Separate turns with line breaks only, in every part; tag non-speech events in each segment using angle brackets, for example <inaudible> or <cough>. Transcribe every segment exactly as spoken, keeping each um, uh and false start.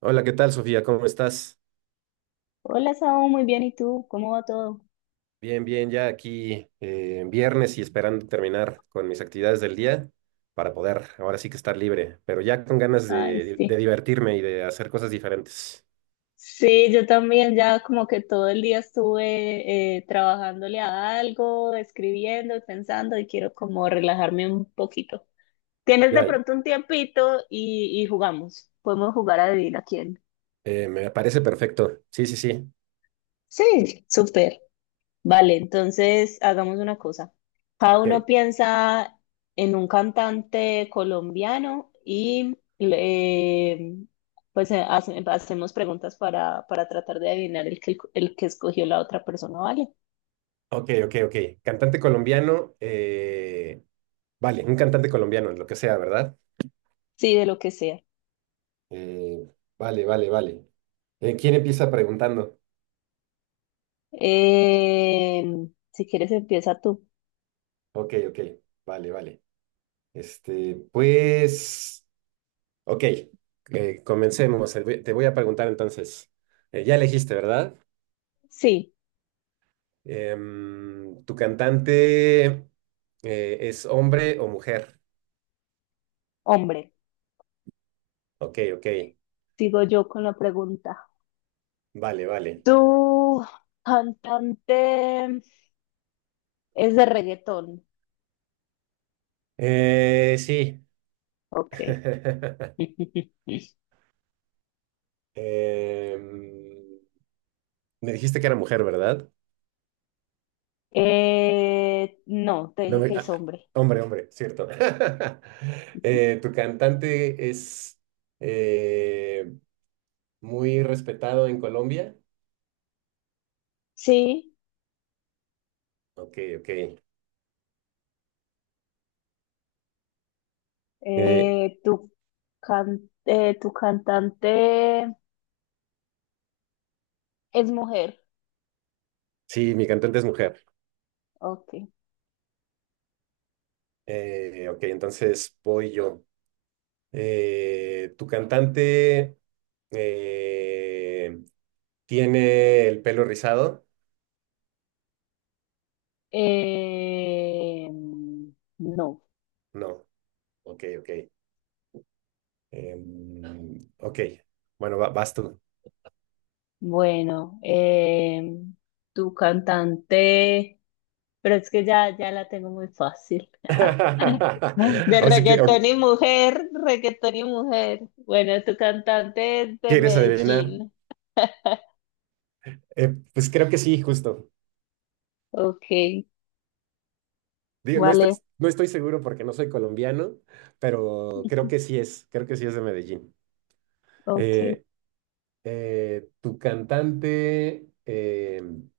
Hola, ¿qué tal, Sofía? ¿Cómo estás?
Hola, Saúl, muy bien. ¿Y tú? ¿Cómo va todo?
Bien, bien, ya aquí eh, en viernes y esperando terminar con mis actividades del día para poder ahora sí que estar libre, pero ya con ganas
Ay,
de, de
sí.
divertirme y de hacer cosas diferentes.
Sí, yo también ya como que todo el día estuve eh, trabajándole a algo, escribiendo y pensando y quiero como relajarme un poquito. ¿Tienes de
Ya,
pronto un tiempito y, y jugamos? Podemos jugar a adivina quién.
eh, me parece perfecto. Sí, sí, sí.
Sí, súper. Vale, entonces hagamos una cosa. Cada uno
Ok,
piensa en un cantante colombiano y eh, pues eh, hace- hacemos preguntas para, para tratar de adivinar el que, el que escogió la otra persona, ¿vale?
ok, ok, ok. Cantante colombiano, eh, vale, un cantante colombiano, lo que sea, ¿verdad?
Sí, de lo que sea.
Eh, vale, vale, vale. Eh, ¿quién empieza preguntando?
Eh, si quieres, empieza tú.
Ok, ok, vale, vale. Este, pues. Ok, eh, comencemos. Eh, voy- Te voy a preguntar entonces, eh, ya elegiste, ¿verdad?
Sí,
Em, ¿tu cantante eh, es hombre o mujer?
hombre,
Ok, ok,
sigo yo con la pregunta.
vale, vale.
¿Tu cantante es de reggaetón?
Eh, sí.
Ok.
<laughs>
<laughs>
Em, Me dijiste que era mujer, ¿verdad?
Eh, no, te
No
dije
me-
que
Ah,
es hombre.
hombre, hombre, cierto. <laughs> Eh, ¿tu cantante es eh, muy respetado en Colombia?
Sí,
Ok, ok. Eh,
eh, tu, can- eh, tu cantante es mujer.
Sí, mi cantante es mujer.
Ok.
Eh, ok, entonces voy yo. Eh, ¿tu cantante eh, tiene el pelo rizado?
Eh, no,
No. Ok, ok. Em, ok, bueno, va- vas tú.
bueno, eh, tu cantante, pero es que ya, ya la tengo muy fácil.
<laughs>
<laughs> De
O sea que, o-
reggaetón y mujer, reggaetón y mujer. Bueno, tu cantante es de
¿quieres adivinar?
Medellín.
Eh, pues creo que sí, justo.
Ok,
Digo, no estoy,
vale.
no estoy seguro porque no soy colombiano, pero creo que sí es, creo que sí es de Medellín.
Ok,
Eh, eh, Tu cantante. em,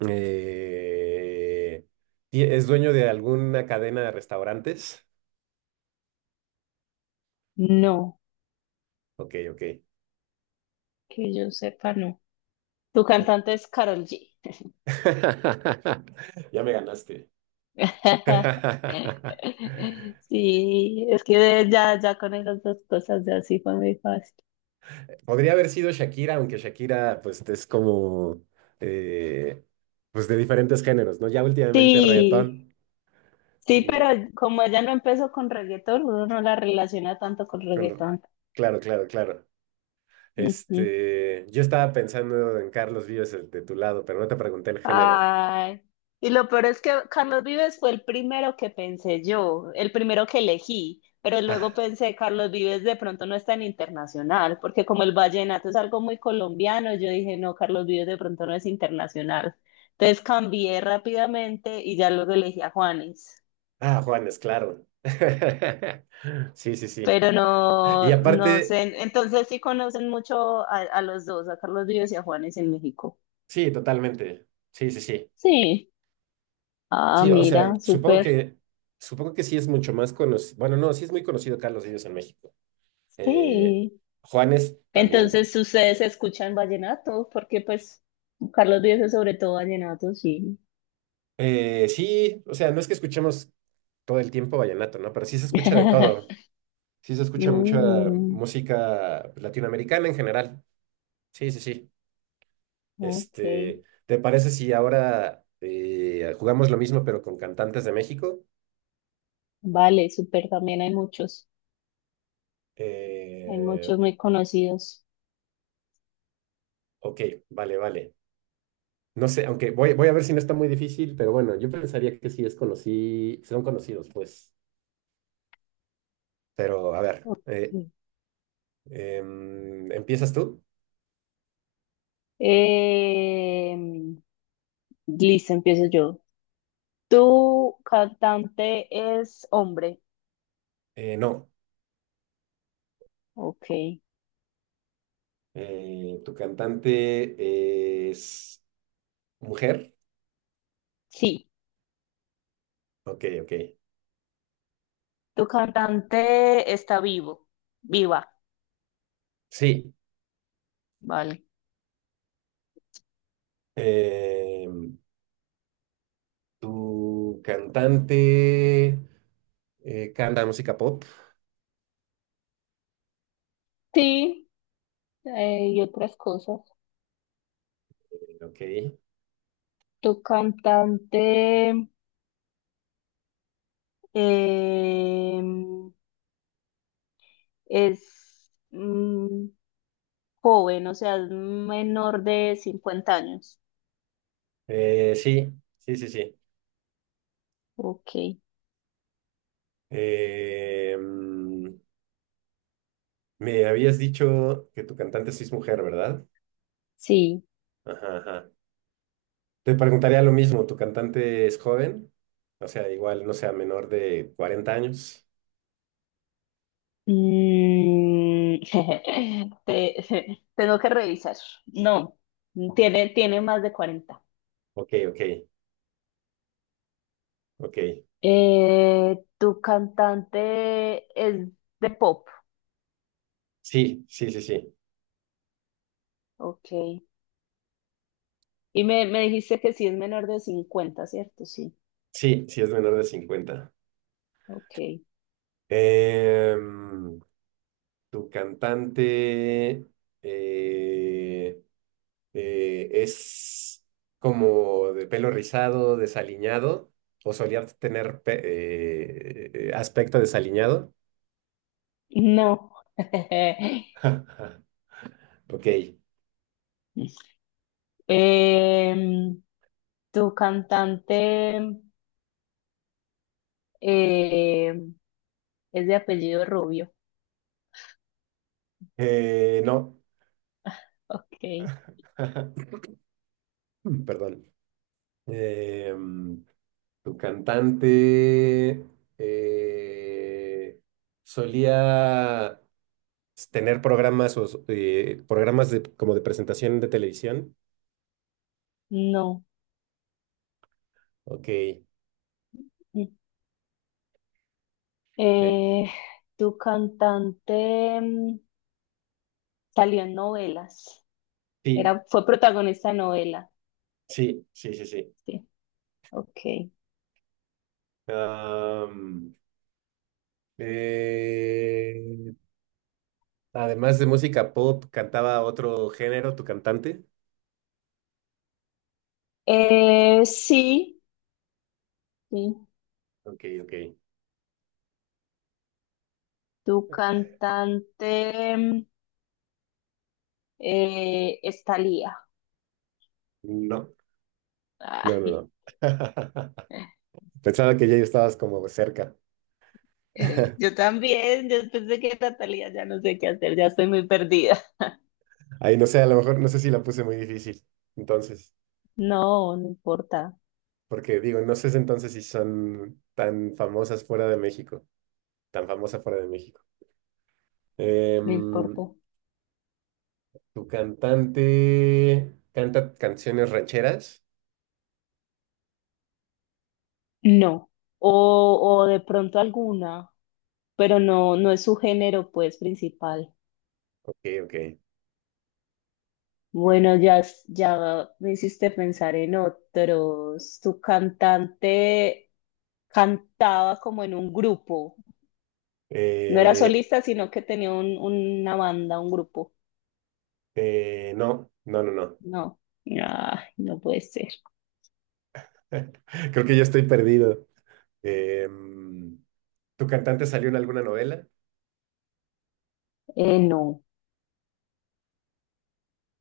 Eh, ¿ti- ¿Es dueño de alguna cadena de restaurantes?
no,
Ok, ok.
que yo sepa, no. Tu
O-
cantante es Karol G.
<laughs> Ya me ganaste.
<laughs>
<laughs>
Sí, es que ya, ya con esas dos cosas ya sí fue muy fácil.
Podría haber sido Shakira, aunque Shakira, pues, es como, eh, pues, de diferentes géneros, ¿no? Ya últimamente
Sí,
reggaetón
sí, pero
y,
como ella no empezó con reggaetón, uno no la relaciona tanto con
con-
reggaetón.
claro, claro, claro.
Ujú.
Este, yo estaba pensando en Carlos Vives, el de tu lado, pero no te pregunté el género.
Ay, y lo peor es que Carlos Vives fue el primero que pensé yo, el primero que elegí, pero luego pensé, Carlos Vives de pronto no es tan internacional, porque como el vallenato es algo muy colombiano, yo dije, no, Carlos Vives de pronto no es internacional. Entonces cambié rápidamente y ya luego elegí a Juanes,
Ah, Juanes, claro. <laughs> Sí, sí, sí.
pero
Y
no, no
aparte,
sé, entonces sí conocen mucho a, a los dos, a Carlos Vives y a Juanes en México.
sí, totalmente. Sí, sí, sí.
Sí, ah,
Sí, o sea,
mira,
supongo
súper,
que, supongo que sí es mucho más conocido. Bueno, no, sí es muy conocido Carlos Vives en México. Eh,
sí.
Juanes también.
Entonces, ¿ustedes escuchan vallenato? Porque pues Carlos Vives es sobre todo vallenato, sí.
Eh, sí, o sea, no es que escuchemos todo el tiempo vallenato, ¿no? Pero sí se escucha de todo.
<laughs>
Sí se escucha mucha
Mm,
música latinoamericana en general. Sí, sí, sí.
ok,
Este, ¿te parece si ahora eh, jugamos lo mismo pero con cantantes de México?
vale, súper, también hay muchos, hay
Eh,
muchos muy conocidos.
ok, vale, vale. No sé, aunque voy, voy a ver si no está muy difícil, pero bueno, yo pensaría que sí es conocí, son conocidos, pues. Pero a ver,
Ok.
eh, em, ¿empiezas tú?
Em, Listo, empiezo yo. ¿Tu cantante es hombre?
Eh, no.
Ok,
Eh, ¿tu cantante es mujer?
sí,
Ok, ok.
tu cantante está vivo, viva,
Sí.
vale.
Em, ¿Tu cantante eh, canta música pop?
Sí, eh, y otras cosas.
Ok.
Tu cantante eh, es mm, joven, o sea, es menor de cincuenta años.
Eh, sí, sí, sí, sí.
Ok,
Eh, mm, Me habías dicho que tu cantante sí es mujer, ¿verdad?
sí.
Ajá, ajá. Te preguntaría lo mismo, ¿tu cantante es joven? O sea, igual, no sea menor de cuarenta años.
Mm, <laughs> Te- <laughs> tengo que revisar. No, tiene, tiene más de cuarenta.
Ok, ok, ok.
Eh, tu cantante es de pop.
Sí, sí, sí, sí.
Ok. Y me, me dijiste que sí es menor de cincuenta, ¿cierto? Sí.
Sí, sí es menor de cincuenta.
Ok.
Em, Tu cantante. eh, eh, es como de pelo rizado, desaliñado, o solía tener pe- eh, eh, aspecto desaliñado.
No. <laughs>
<laughs> Ok.
Eh, Tu cantante eh, es de apellido Rubio.
Eh, no,
Ok,
<laughs> perdón. Em, Tu cantante eh, solía tener programas o s- eh, programas de, como de presentación de televisión.
no.
Ok. Eh,
Eh, tu cantante mm, salió en novelas.
sí,
Era, fue protagonista de novela.
sí, sí, sí, sí.
Sí, ok.
Eh, Además de música pop, ¿cantaba otro género tu cantante?
Eh, sí, sí.
Ok, ok.
Tu cantante mm, eh, es Thalía.
No, no, no,
<laughs>
no. <laughs>
Ay.
Pensaba que ya estabas como cerca.
<laughs>
<laughs>
Yo también, después de que Natalia ya no sé qué hacer, ya estoy muy perdida.
Ahí no sé, a lo mejor no sé si la puse muy difícil. Entonces,
No, no importa,
porque digo, no sé si entonces si son tan famosas fuera de México, tan famosa fuera de México.
no importa.
Em, Tu cantante canta canciones rancheras.
No. O, o de pronto alguna, pero no, no es su género, pues, principal.
Ok, ok.
Bueno, ya, s- ya me hiciste pensar en otros. Tu cantante cantaba como en un grupo. No era
Eh,
solista, sino que tenía un, una banda, un grupo.
eh, no, no, no, no.
No. Ay, no puede ser.
<laughs> Creo que ya estoy perdido. Em, ¿Tu cantante salió en alguna novela?
Eh, no.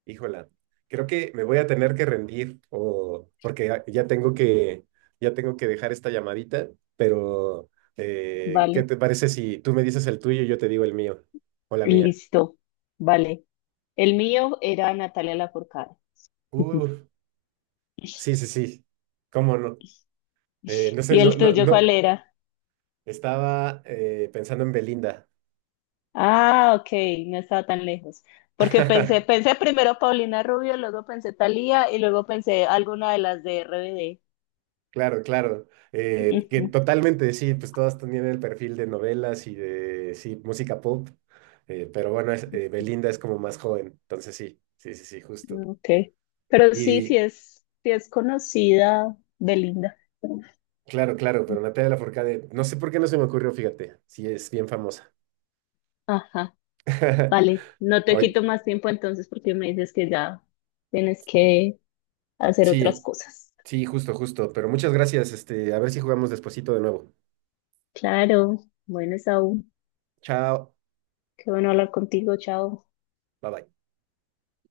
Híjola, creo que me voy a tener que rendir o porque ya ya tengo que ya tengo que dejar esta llamadita, pero eh, ¿qué
Vale.
te parece si tú me dices el tuyo y yo te digo el mío o la mía?
Listo, vale. El mío era Natalia Lafourcade. <laughs>
Uh, sí, sí, sí. ¿Cómo no? Eh, no sé,
¿Y
no,
el
no,
tuyo
no.
cuál era?
Estaba eh, pensando en Belinda.
Ah, ok, no estaba tan lejos. Porque pensé,
<laughs>
pensé primero Paulina Rubio, luego pensé Thalía y luego pensé alguna de las de R B D.
Claro, claro. Eh, que
Ujú,
totalmente, sí, pues todas tenían el perfil de novelas y de, sí, música pop, eh, pero bueno, es- eh, Belinda es como más joven, entonces sí, sí, sí, sí, justo.
ok. Pero sí,
Y
sí es, sí es conocida Belinda.
claro, claro, pero Natalia Lafourcade, no sé por qué no se me ocurrió, fíjate, sí, es bien famosa.
Ajá,
<laughs>
vale. No te
Hoy,
quito más tiempo entonces porque me dices que ya tienes que hacer otras
sí,
cosas.
sí, justo, justo, pero muchas gracias, este, a ver si jugamos despuesito de nuevo.
Claro, bueno, Saúl.
Chao,
Qué bueno hablar contigo, chao.
bye bye.